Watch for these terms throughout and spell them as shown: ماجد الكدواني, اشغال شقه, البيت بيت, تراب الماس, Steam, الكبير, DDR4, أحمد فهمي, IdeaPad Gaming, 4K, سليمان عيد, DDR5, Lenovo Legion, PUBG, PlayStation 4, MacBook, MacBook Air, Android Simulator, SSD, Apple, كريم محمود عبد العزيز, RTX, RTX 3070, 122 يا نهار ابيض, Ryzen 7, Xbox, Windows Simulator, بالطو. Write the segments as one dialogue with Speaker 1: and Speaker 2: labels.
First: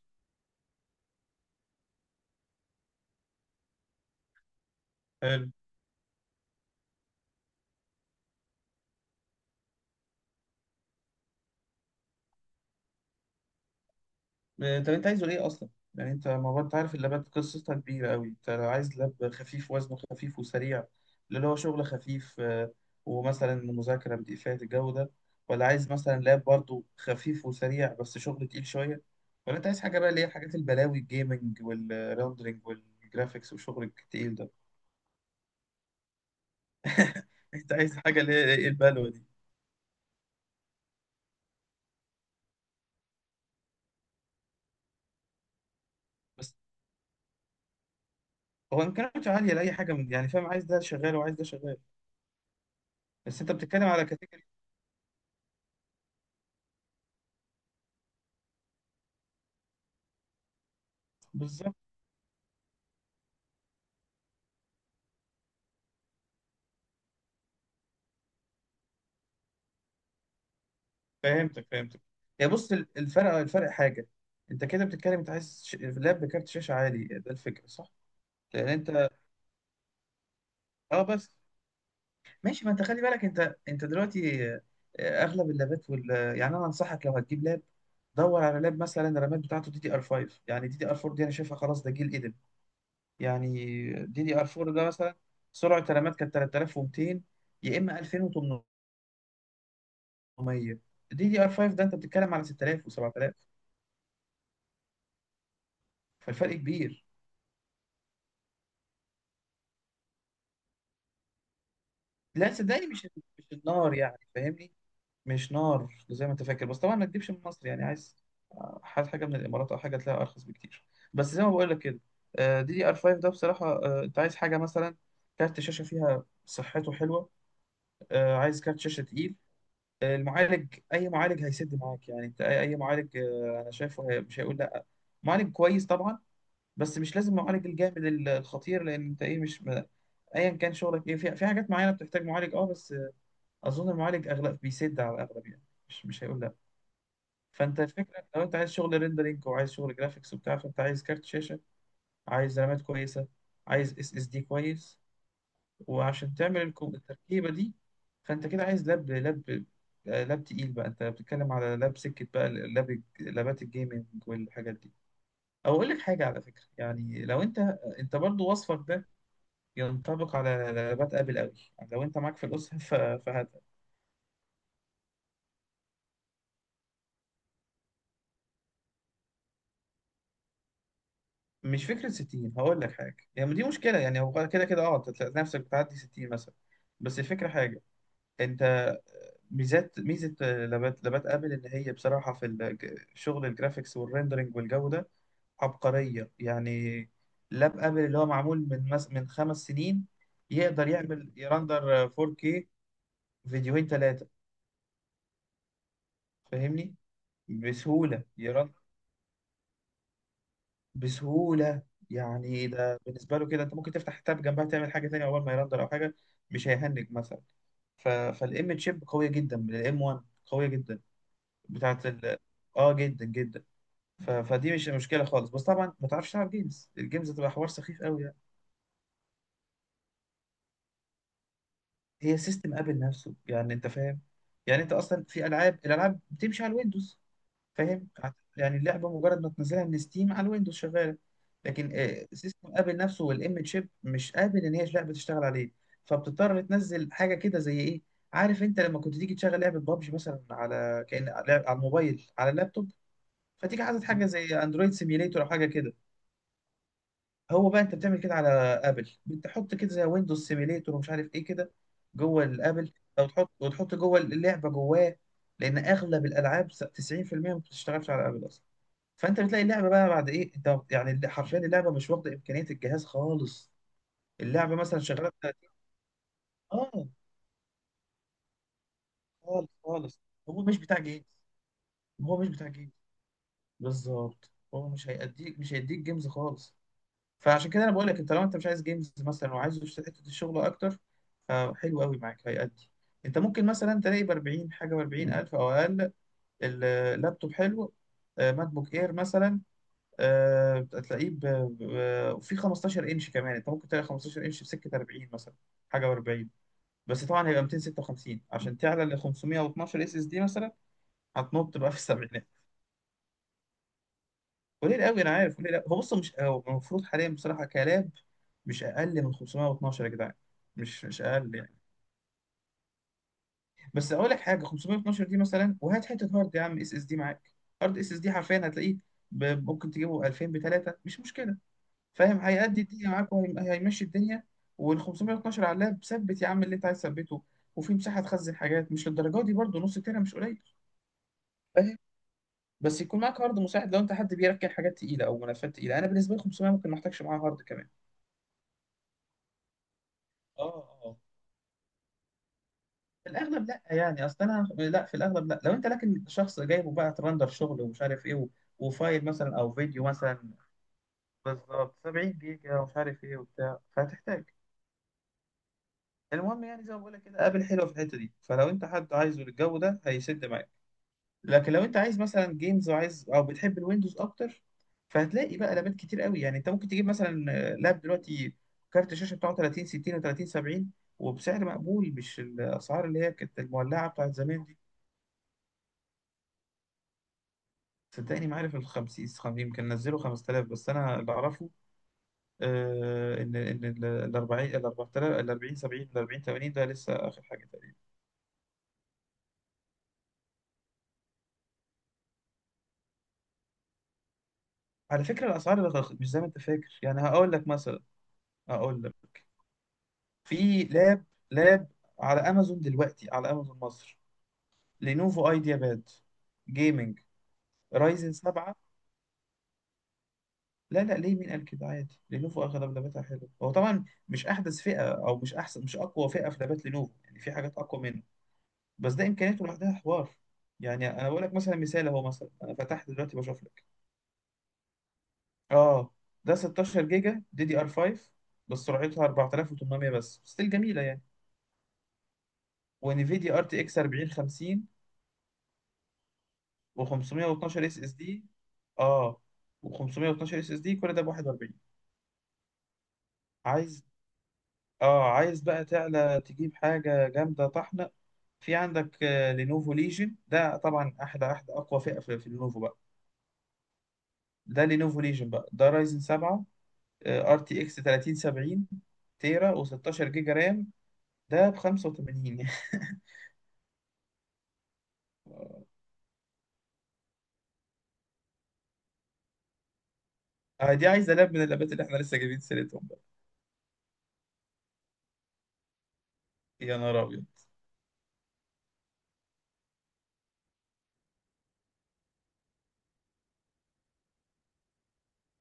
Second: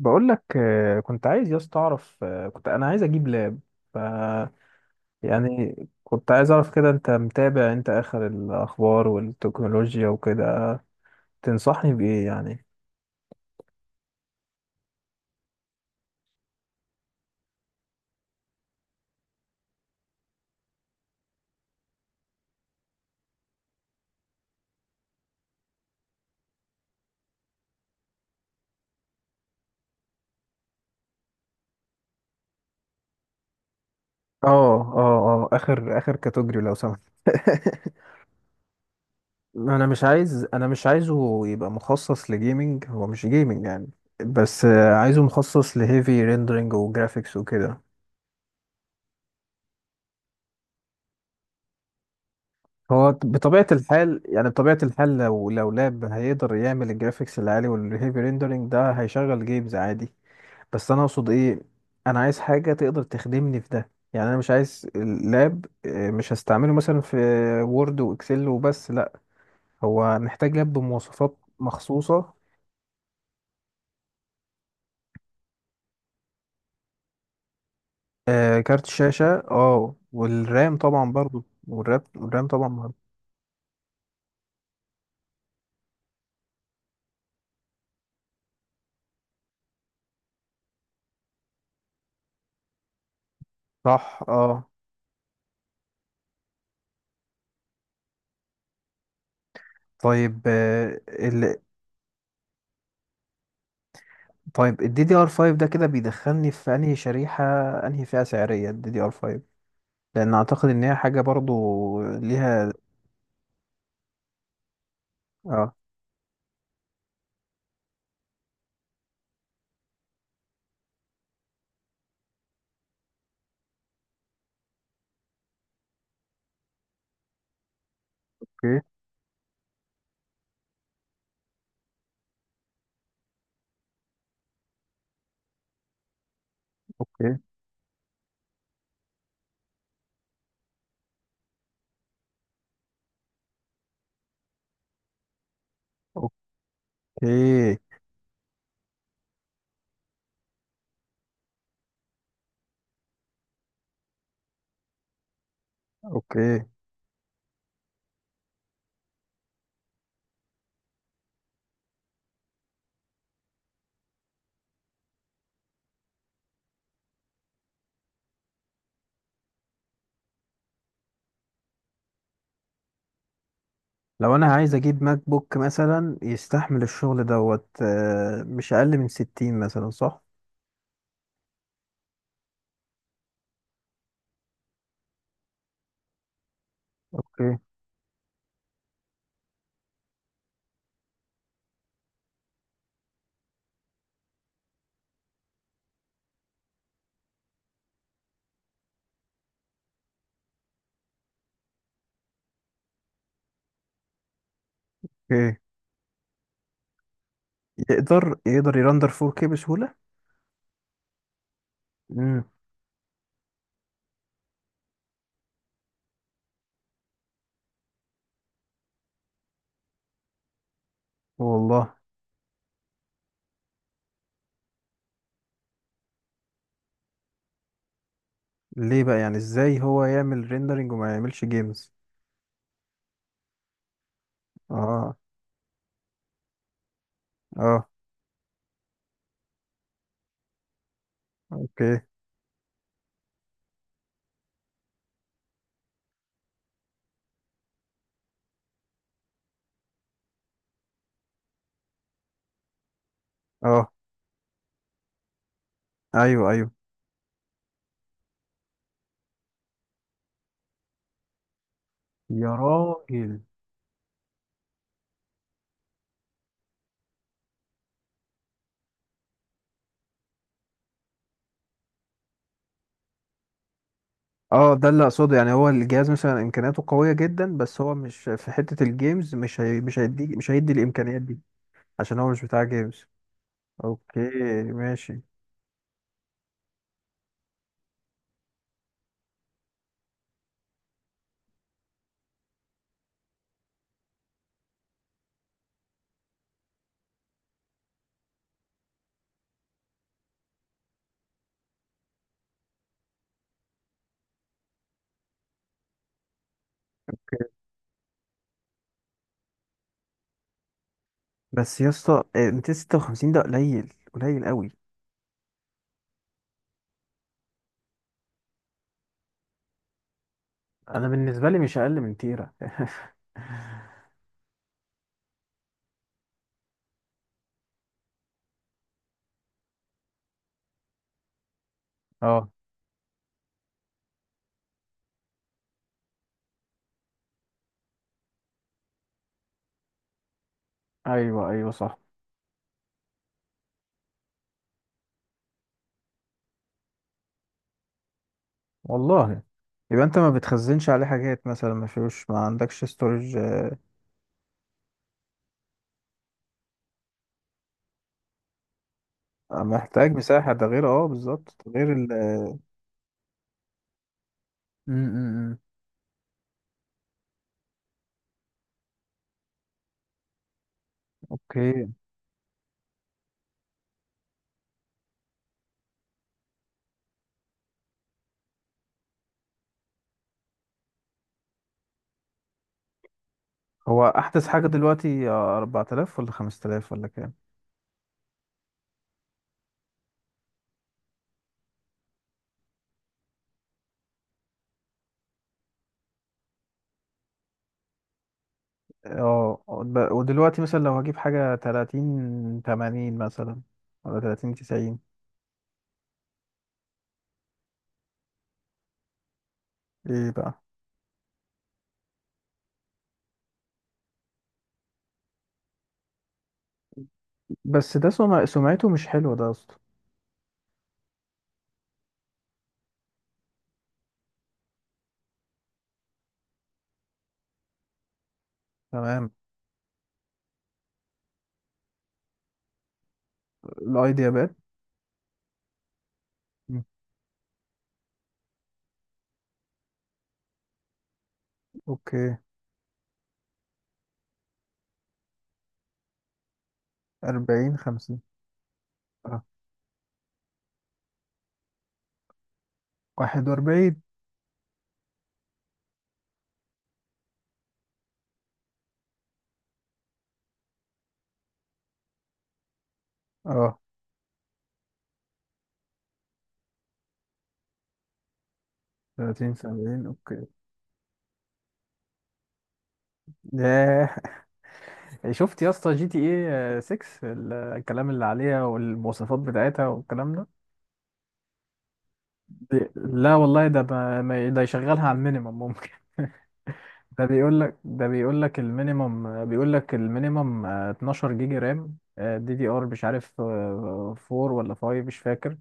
Speaker 1: بقول لك، كنت عايز يا اسطى اعرف، كنت انا عايز اجيب لاب. ف،
Speaker 2: حلو.
Speaker 1: يعني، كنت عايز اعرف كده، انت متابع انت اخر الاخبار والتكنولوجيا وكده؟ تنصحني بايه يعني؟
Speaker 2: طب انت عايزه ايه اصلا؟ يعني انت ما هو انت عارف اللابات قصتها كبيره قوي. انت لو عايز لاب خفيف وزنه خفيف وسريع، اللي هو شغل خفيف، ومثلا مذاكره بدقيقات الجو ده، ولا عايز مثلا لاب برضه خفيف وسريع بس شغل تقيل شويه، ولا انت عايز حاجه بقى اللي هي حاجات البلاوي الجيمنج والريندرنج والجرافيكس والشغل التقيل
Speaker 1: اه،
Speaker 2: ده؟
Speaker 1: اه، اه، اخر اخر كاتوجري لو سمحت.
Speaker 2: انت عايز حاجه اللي هي ايه البلوه دي؟
Speaker 1: انا مش عايزه يبقى مخصص لجيمنج، هو مش جيمنج يعني، بس عايزه مخصص لهيفي
Speaker 2: بس
Speaker 1: ريندرنج وجرافيكس وكده.
Speaker 2: هو امكانياته عاليه لاي حاجه، من يعني فاهم عايز ده شغال وعايز ده شغال.
Speaker 1: هو
Speaker 2: بس انت
Speaker 1: بطبيعة
Speaker 2: بتتكلم على
Speaker 1: الحال
Speaker 2: كاتيجوري.
Speaker 1: يعني بطبيعة الحال لو لاب هيقدر يعمل الجرافيكس العالي والهيفي ريندرنج ده، هيشغل جيمز عادي. بس أنا أقصد إيه،
Speaker 2: بالظبط.
Speaker 1: أنا عايز حاجة تقدر تخدمني في ده. يعني أنا مش عايز اللاب، مش هستعمله مثلا في وورد وإكسل وبس، لأ. هو محتاج لاب بمواصفات
Speaker 2: فهمتك فهمتك.
Speaker 1: مخصوصة،
Speaker 2: يا بص، الفرق حاجه. انت كده بتتكلم، انت عايز لاب بكارت شاشه عالي، ده الفكره، صح؟ لان
Speaker 1: كارت
Speaker 2: انت
Speaker 1: شاشة. اه، والرام
Speaker 2: اه
Speaker 1: طبعا
Speaker 2: بس،
Speaker 1: برضو، والرام
Speaker 2: ماشي.
Speaker 1: طبعا
Speaker 2: ما انت
Speaker 1: مهم.
Speaker 2: خلي بالك، انت دلوقتي، اغلب اللابات يعني انا انصحك لو هتجيب لاب، دور على لاب مثلا الرامات بتاعته دي دي ار 5، يعني دي دي ار 4 دي انا شايفها خلاص ده جيل قديم يعني.
Speaker 1: صح.
Speaker 2: دي دي ار
Speaker 1: اه،
Speaker 2: 4 ده مثلا سرعه الرامات كانت 3200 يا اما 2800.
Speaker 1: طيب.
Speaker 2: دي دي ار 5 ده انت بتتكلم على 6000 و7000،
Speaker 1: طيب، ال DDR5 ده كده بيدخلني
Speaker 2: فالفرق
Speaker 1: في انهي
Speaker 2: كبير.
Speaker 1: شريحة؟ انهي فئة سعرية ال DDR5؟ لان اعتقد ان هي حاجة برضو
Speaker 2: لا
Speaker 1: ليها.
Speaker 2: صدقني، مش النار يعني، فاهمني؟ مش
Speaker 1: اه،
Speaker 2: نار زي ما انت فاكر، بس طبعا ما تجيبش من مصر يعني. عايز حاجة من الامارات او حاجة تلاقيها ارخص بكتير. بس زي ما بقول لك كده، دي دي ار 5 ده بصراحة، انت عايز حاجة مثلا كارت شاشة فيها صحته حلوة، عايز كارت
Speaker 1: اوكي،
Speaker 2: شاشة تقيل، المعالج اي معالج هيسد معاك يعني. انت أي معالج، انا شايفه مش هيقول لا. معالج كويس طبعا، بس مش لازم
Speaker 1: اوكي،
Speaker 2: معالج الجامد الخطير. لان انت ايه، مش ايا كان شغلك ايه. في حاجات معينة بتحتاج معالج اه، بس اظن المعالج اغلب بيسد، على الاغلب يعني، مش هيقول لا.
Speaker 1: اوكي،
Speaker 2: فانت الفكره، لو انت عايز شغل ريندرينج وعايز شغل جرافيكس وبتاع، فانت عايز كارت شاشه، عايز رامات كويسه، عايز اس اس دي كويس، وعشان
Speaker 1: اوكي.
Speaker 2: تعمل التركيبه دي. فانت كده عايز لاب، لاب تقيل بقى، انت بتتكلم على لاب سكه بقى، لابات الجيمنج والحاجات دي. او اقول لك حاجه على فكره، يعني لو انت برضو، وصفك ده ينطبق على لابات ابل قوي، يعني لو انت معاك في الاسره.
Speaker 1: لو انا عايز اجيب ماك بوك مثلا يستحمل الشغل دوت، مش اقل من 60 مثلا، صح؟
Speaker 2: مش فكرة 60، هقول لك حاجة يعني، دي مشكلة يعني. هو كده كده اه أنت تلاقي نفسك بتعدي 60 مثلا. بس الفكرة
Speaker 1: اوكي،
Speaker 2: حاجة، انت ميزة لابات ابل، ان هي بصراحة في شغل الجرافيكس والريندرنج والجو ده عبقرية يعني. لاب ابل اللي هو معمول من من خمس سنين يقدر يعمل يرندر 4K فيديوهين ثلاثة،
Speaker 1: اوكي.
Speaker 2: فاهمني، بسهولة.
Speaker 1: يقدر يرندر 4K بسهولة.
Speaker 2: بسهولة
Speaker 1: امم
Speaker 2: يعني، ده بالنسبة له كده انت ممكن تفتح تاب جنبها تعمل حاجة تانية اول ما يرندر او حاجة، مش هيهنج مثلا. فالام تشيب قوية جدا، من الام 1 قوية جدا
Speaker 1: والله.
Speaker 2: بتاعت ال اه جدا جدا. فدي مش مشكلة خالص، بس طبعا ما تعرفش تلعب جيمز، الجيمز هتبقى حوار سخيف قوي يعني.
Speaker 1: ليه بقى يعني؟ ازاي هو يعمل ريندرنج وما يعملش جيمز؟
Speaker 2: هي سيستم ابل نفسه يعني، انت فاهم؟ يعني انت
Speaker 1: اه.
Speaker 2: اصلا في الالعاب بتمشي على الويندوز،
Speaker 1: اه.
Speaker 2: فاهم؟ يعني اللعبه مجرد ما تنزلها من ستيم على الويندوز شغاله. لكن
Speaker 1: اوكي.
Speaker 2: سيستم ابل نفسه والام شيب مش قابل ان هي اللعبه تشتغل عليه، فبتضطر تنزل حاجه كده زي ايه؟ عارف انت لما كنت تيجي تشغل لعبه بابجي مثلا، على كأن على الموبايل على اللابتوب، فتيجي
Speaker 1: اه،
Speaker 2: عايز حاجه زي اندرويد سيميليتور او حاجه كده؟
Speaker 1: ايوه، ايوه.
Speaker 2: هو بقى انت بتعمل كده على ابل، بتحط كده زي ويندوز سيميليتور ومش عارف ايه كده جوه
Speaker 1: يا
Speaker 2: الابل، او
Speaker 1: راجل.
Speaker 2: تحط جوه اللعبه جواه، لان اغلب الالعاب 90% ما بتشتغلش على ابل اصلا. فانت بتلاقي اللعبه بقى بعد ايه، انت يعني حرفيا اللعبه مش واخده امكانيه الجهاز خالص،
Speaker 1: اه،
Speaker 2: اللعبه
Speaker 1: ده
Speaker 2: مثلا
Speaker 1: اللي
Speaker 2: شغاله
Speaker 1: اقصده يعني، هو
Speaker 2: 30.
Speaker 1: الجهاز مثلا امكانياته
Speaker 2: اه،
Speaker 1: قويه جدا بس هو مش في حته الجيمز،
Speaker 2: خالص
Speaker 1: مش
Speaker 2: خالص.
Speaker 1: هيدي مش
Speaker 2: هو
Speaker 1: هيدي
Speaker 2: مش بتاع
Speaker 1: الامكانيات
Speaker 2: جيمز.
Speaker 1: دي. عشان هو
Speaker 2: هو
Speaker 1: مش
Speaker 2: مش
Speaker 1: بتاع
Speaker 2: بتاع جيمز.
Speaker 1: جيمز. اوكي،
Speaker 2: بالظبط، هو مش
Speaker 1: ماشي.
Speaker 2: مش هيديك جيمز خالص. فعشان كده انا بقول لك انت لو انت مش عايز جيمز مثلا وعايز حته الشغل اكتر، فحلو قوي معاك، هيأدي. انت ممكن مثلا تلاقي ب 40 حاجه، ب 40 الف او اقل، اللابتوب حلو. ماك بوك اير مثلا، هتلاقيه في 15 انش كمان، انت ممكن تلاقي 15 انش بسكه 40 مثلا، حاجه و40. بس
Speaker 1: اوكي
Speaker 2: طبعا هيبقى 256، عشان تعلى ل 512 اس اس دي مثلا هتنط
Speaker 1: بس يا
Speaker 2: بقى في
Speaker 1: اسطى،
Speaker 2: السبعينات.
Speaker 1: 256 ده قليل قليل قوي.
Speaker 2: قليل قوي انا عارف، قليل قوي. هو بص، مش هو المفروض حاليا بصراحه كلاب مش اقل من 512 يا جدعان، مش
Speaker 1: انا
Speaker 2: مش
Speaker 1: بالنسبه
Speaker 2: اقل
Speaker 1: لي
Speaker 2: يعني.
Speaker 1: مش اقل من تيرا.
Speaker 2: بس اقول لك حاجه، 512 دي مثلا وهات حته هارد يا عم اس اس دي معاك. هارد اس اس دي حرفيا هتلاقيه، ممكن تجيبه 2000 ب 3، مش مشكله، فاهم؟
Speaker 1: اه،
Speaker 2: هيأدي الدنيا معاك وهيمشي الدنيا. وال 512 على اللاب ثبت يا عم اللي انت عايز تثبته، وفي مساحه تخزن حاجات، مش للدرجه دي برضه، نص تيرا مش قليل،
Speaker 1: ايوه، ايوه، صح.
Speaker 2: فاهم؟ بس يكون معاك هارد مساعد لو انت حد بيركن حاجات تقيله او ملفات تقيله. انا بالنسبه لي 500 ممكن ما احتاجش معاها هارد كمان.
Speaker 1: والله. يبقى انت ما
Speaker 2: اه
Speaker 1: بتخزنش عليه
Speaker 2: اه،
Speaker 1: حاجات مثلا؟ ما فيهوش، ما عندكش
Speaker 2: في
Speaker 1: ستورج؟
Speaker 2: الاغلب لا يعني، اصل انا لا، في الاغلب لا. لو انت لكن شخص جايبه بقى ترندر شغل ومش عارف ايه وفايل مثلا او فيديو
Speaker 1: محتاج
Speaker 2: مثلا،
Speaker 1: مساحه، ده غير، اه، بالظبط، ده غير
Speaker 2: بالظبط
Speaker 1: ال
Speaker 2: 70 جيجا ومش عارف ايه وبتاع، فهتحتاج.
Speaker 1: أمم، أمم.
Speaker 2: المهم يعني، زي ما بقول لك كده، ابل حلوه في الحته دي، فلو انت حد عايزه للجو ده، هيسد معاك. لكن لو
Speaker 1: اوكي.
Speaker 2: انت عايز مثلا جيمز، وعايز او بتحب الويندوز اكتر، فهتلاقي بقى لابات كتير قوي يعني. انت ممكن تجيب مثلا، لاب دلوقتي كارت الشاشه بتاعه 30 60 و30 70، وبسعر مقبول، مش الاسعار اللي هي كانت
Speaker 1: هو
Speaker 2: المولعه بتاعت
Speaker 1: احدث
Speaker 2: زمان
Speaker 1: حاجه
Speaker 2: دي.
Speaker 1: دلوقتي 4000 ولا 5000 ولا كام؟
Speaker 2: صدقني ما عارف ال 50 يمكن نزلوا 5000، بس انا اللي اعرفه ان ال 40، ال 4000، ال 40 70، ال 40 80 ده لسه اخر حاجه.
Speaker 1: اه، ودلوقتي مثلا لو هجيب حاجه 30 80 مثلا ولا 30 90؟
Speaker 2: على فكرة الأسعار مش زي ما أنت فاكر يعني، هقول لك مثلا، هقول لك،
Speaker 1: ايه بقى؟
Speaker 2: في لاب على أمازون دلوقتي، على أمازون مصر، لينوفو أيديا باد جيمنج،
Speaker 1: بس ده
Speaker 2: رايزن 7.
Speaker 1: سمعته مش حلوه ده اصلا.
Speaker 2: لا لا، ليه؟ مين قال كده؟ عادي لينوفو أغلب لاباتها حلوة. هو طبعا مش أحدث فئة، أو مش أقوى فئة في لابات لينوفو، يعني في حاجات أقوى منه، بس ده
Speaker 1: تمام.
Speaker 2: إمكانياته لوحدها حوار. يعني أنا بقول لك مثلا، مثال أهو، مثلا أنا فتحت دلوقتي بشوف لك.
Speaker 1: الاي دي باد.
Speaker 2: أه، ده
Speaker 1: مم.
Speaker 2: 16 جيجا دي دي ار 5، بس سرعتها 4800، بس ستيل جميلة يعني،
Speaker 1: اوكي.
Speaker 2: ونفيديا ار تي اكس 4050،
Speaker 1: 40
Speaker 2: و512 اس اس
Speaker 1: 50.
Speaker 2: دي. اه،
Speaker 1: اه.
Speaker 2: و512 اس اس دي، كل ده ب 41.
Speaker 1: 41.
Speaker 2: عايز اه عايز بقى تعلى تجيب حاجه جامده طحنه، في عندك لينوفو ليجن، ده طبعا احلى اقوى فئه في لينوفو بقى.
Speaker 1: اه.
Speaker 2: ده لينوفو ليجن بقى، ده رايزن 7، ار تي اكس 3070،
Speaker 1: 30
Speaker 2: تيرا
Speaker 1: 70.
Speaker 2: و16
Speaker 1: اوكي.
Speaker 2: جيجا رام، ده ب 85.
Speaker 1: ياه. شفت يا اسطى جي تي ايه 6؟ الكلام اللي عليها والمواصفات بتاعتها والكلام ده.
Speaker 2: دي عايزه لاب من اللابات اللي احنا لسه جايبين سيرتهم بقى.
Speaker 1: لا والله، ده يشغلها على المينيمم ممكن.
Speaker 2: يا نهار ابيض.
Speaker 1: ده بيقول لك المينيمم، بيقول لك المينيمم، 12 جيجا رام، دي دي ار مش عارف، 4 ولا 5 مش فاكر.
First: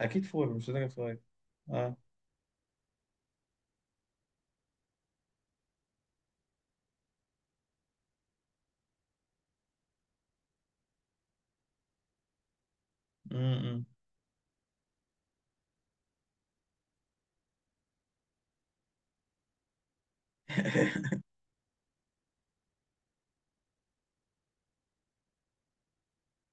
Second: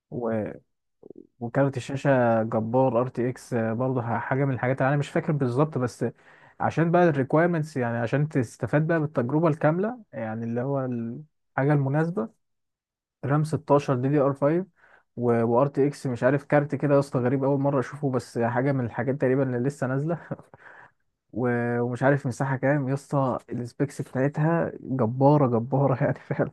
Speaker 2: اكيد
Speaker 1: و...
Speaker 2: فور، مش هتبقى صغير.
Speaker 1: وكارت الشاشة جبار، ار تي اكس، برضه حاجة من الحاجات اللي انا مش فاكر بالظبط، بس عشان بقى الريكويرمنتس يعني، عشان تستفاد بقى بالتجربة الكاملة يعني، اللي هو الحاجة المناسبة. رام
Speaker 2: امم
Speaker 1: 16، دي دي ار 5، وار تي اكس مش عارف كارت كده يا اسطى، غريب، اول مره اشوفه، بس حاجه من الحاجات تقريبا اللي لسه نازله. ومش عارف مساحه كام يا اسطى، السبيكس بتاعتها جباره جباره يعني. فعلا.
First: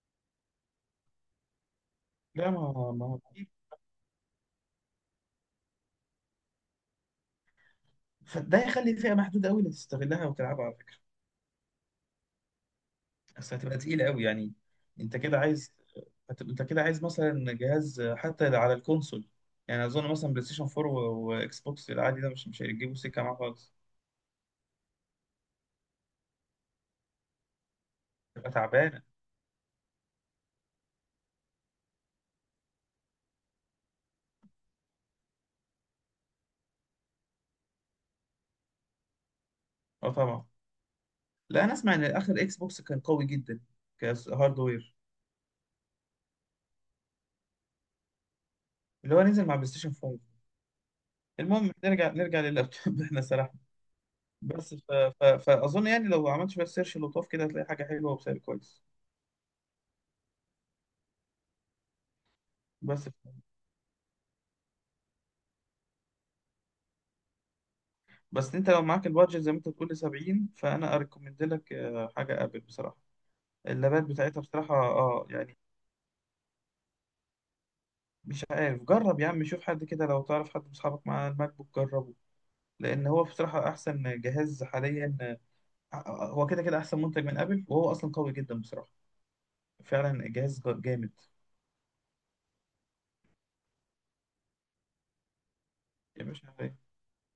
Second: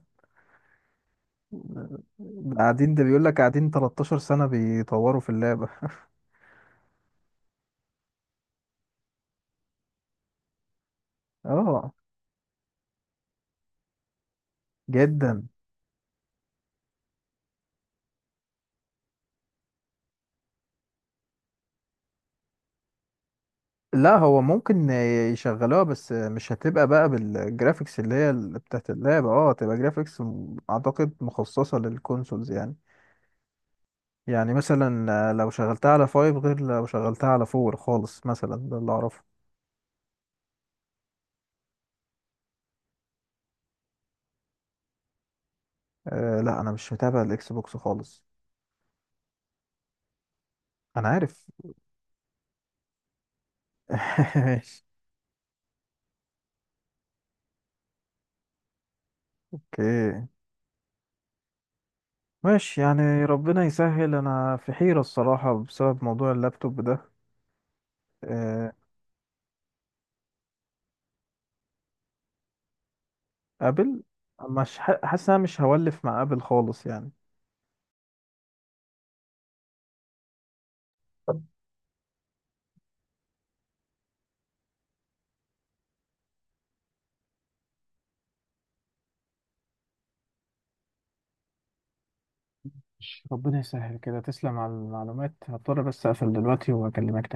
Speaker 2: لا، ما
Speaker 1: قاعدين، ده
Speaker 2: ما هو
Speaker 1: بيقول لك قاعدين 13 سنه بيطوروا في اللعبه.
Speaker 2: فده يخلي فئة محدودة قوي اللي تستغلها وتلعبها، على فكرة،
Speaker 1: اه،
Speaker 2: بس هتبقى تقيلة قوي يعني. انت كده
Speaker 1: جدا.
Speaker 2: عايز، انت كده عايز مثلا جهاز حتى على الكونسول، يعني اظن مثلا بلاي ستيشن 4 واكس بوكس العادي ده مش هيجيبوا سكة معاه خالص،
Speaker 1: لا، هو ممكن يشغلوها بس مش هتبقى بقى بالجرافيكس اللي هي
Speaker 2: تبقى
Speaker 1: بتاعت
Speaker 2: تعبانة.
Speaker 1: اللعبة، اه هتبقى جرافيكس اعتقد مخصصة للكونسولز يعني. يعني مثلا لو شغلتها على فايف غير لو شغلتها على فور خالص مثلا، ده اللي اعرفه.
Speaker 2: اه طبعا. لا انا اسمع ان اخر اكس بوكس كان قوي جدا كهاردوير،
Speaker 1: أه، لا انا مش متابع الاكس بوكس خالص.
Speaker 2: اللي هو نزل مع بلاي ستيشن 5.
Speaker 1: انا عارف.
Speaker 2: المهم، نرجع لللابتوب، احنا سرحنا. بس
Speaker 1: ماشي.
Speaker 2: فاظن يعني لو عملت شوية سيرش لطاف كده، هتلاقي حاجة حلوة وبسعر كويس.
Speaker 1: اوكي، ماشي
Speaker 2: بس
Speaker 1: يعني، ربنا يسهل، انا في حيرة الصراحة بسبب موضوع اللابتوب ده.
Speaker 2: بس انت
Speaker 1: أه.
Speaker 2: لو معاك البادجت زي ما انت بتقول 70، فانا اريكومند لك حاجه ابل بصراحه،
Speaker 1: ابل؟
Speaker 2: اللابات بتاعتها بصراحه
Speaker 1: مش
Speaker 2: اه
Speaker 1: حاسس إن انا
Speaker 2: يعني،
Speaker 1: مش هولف مع ابل خالص يعني.
Speaker 2: مش عارف، جرب يا عم، شوف حد كده لو تعرف حد من اصحابك مع الماك بوك، جربه، لان هو بصراحه احسن جهاز حاليا. هو كده كده احسن منتج من ابل، وهو اصلا قوي جدا بصراحه، فعلا جهاز جامد.
Speaker 1: ماشي، ربنا يسهل كده. تسلم على المعلومات، هضطر بس
Speaker 2: يا
Speaker 1: اقفل
Speaker 2: باشا،
Speaker 1: دلوقتي واكلمك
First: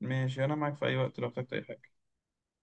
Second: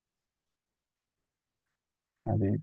Speaker 2: ماشي، انا معاك في اي وقت لو احتجت اي حاجه.
Speaker 1: تاني.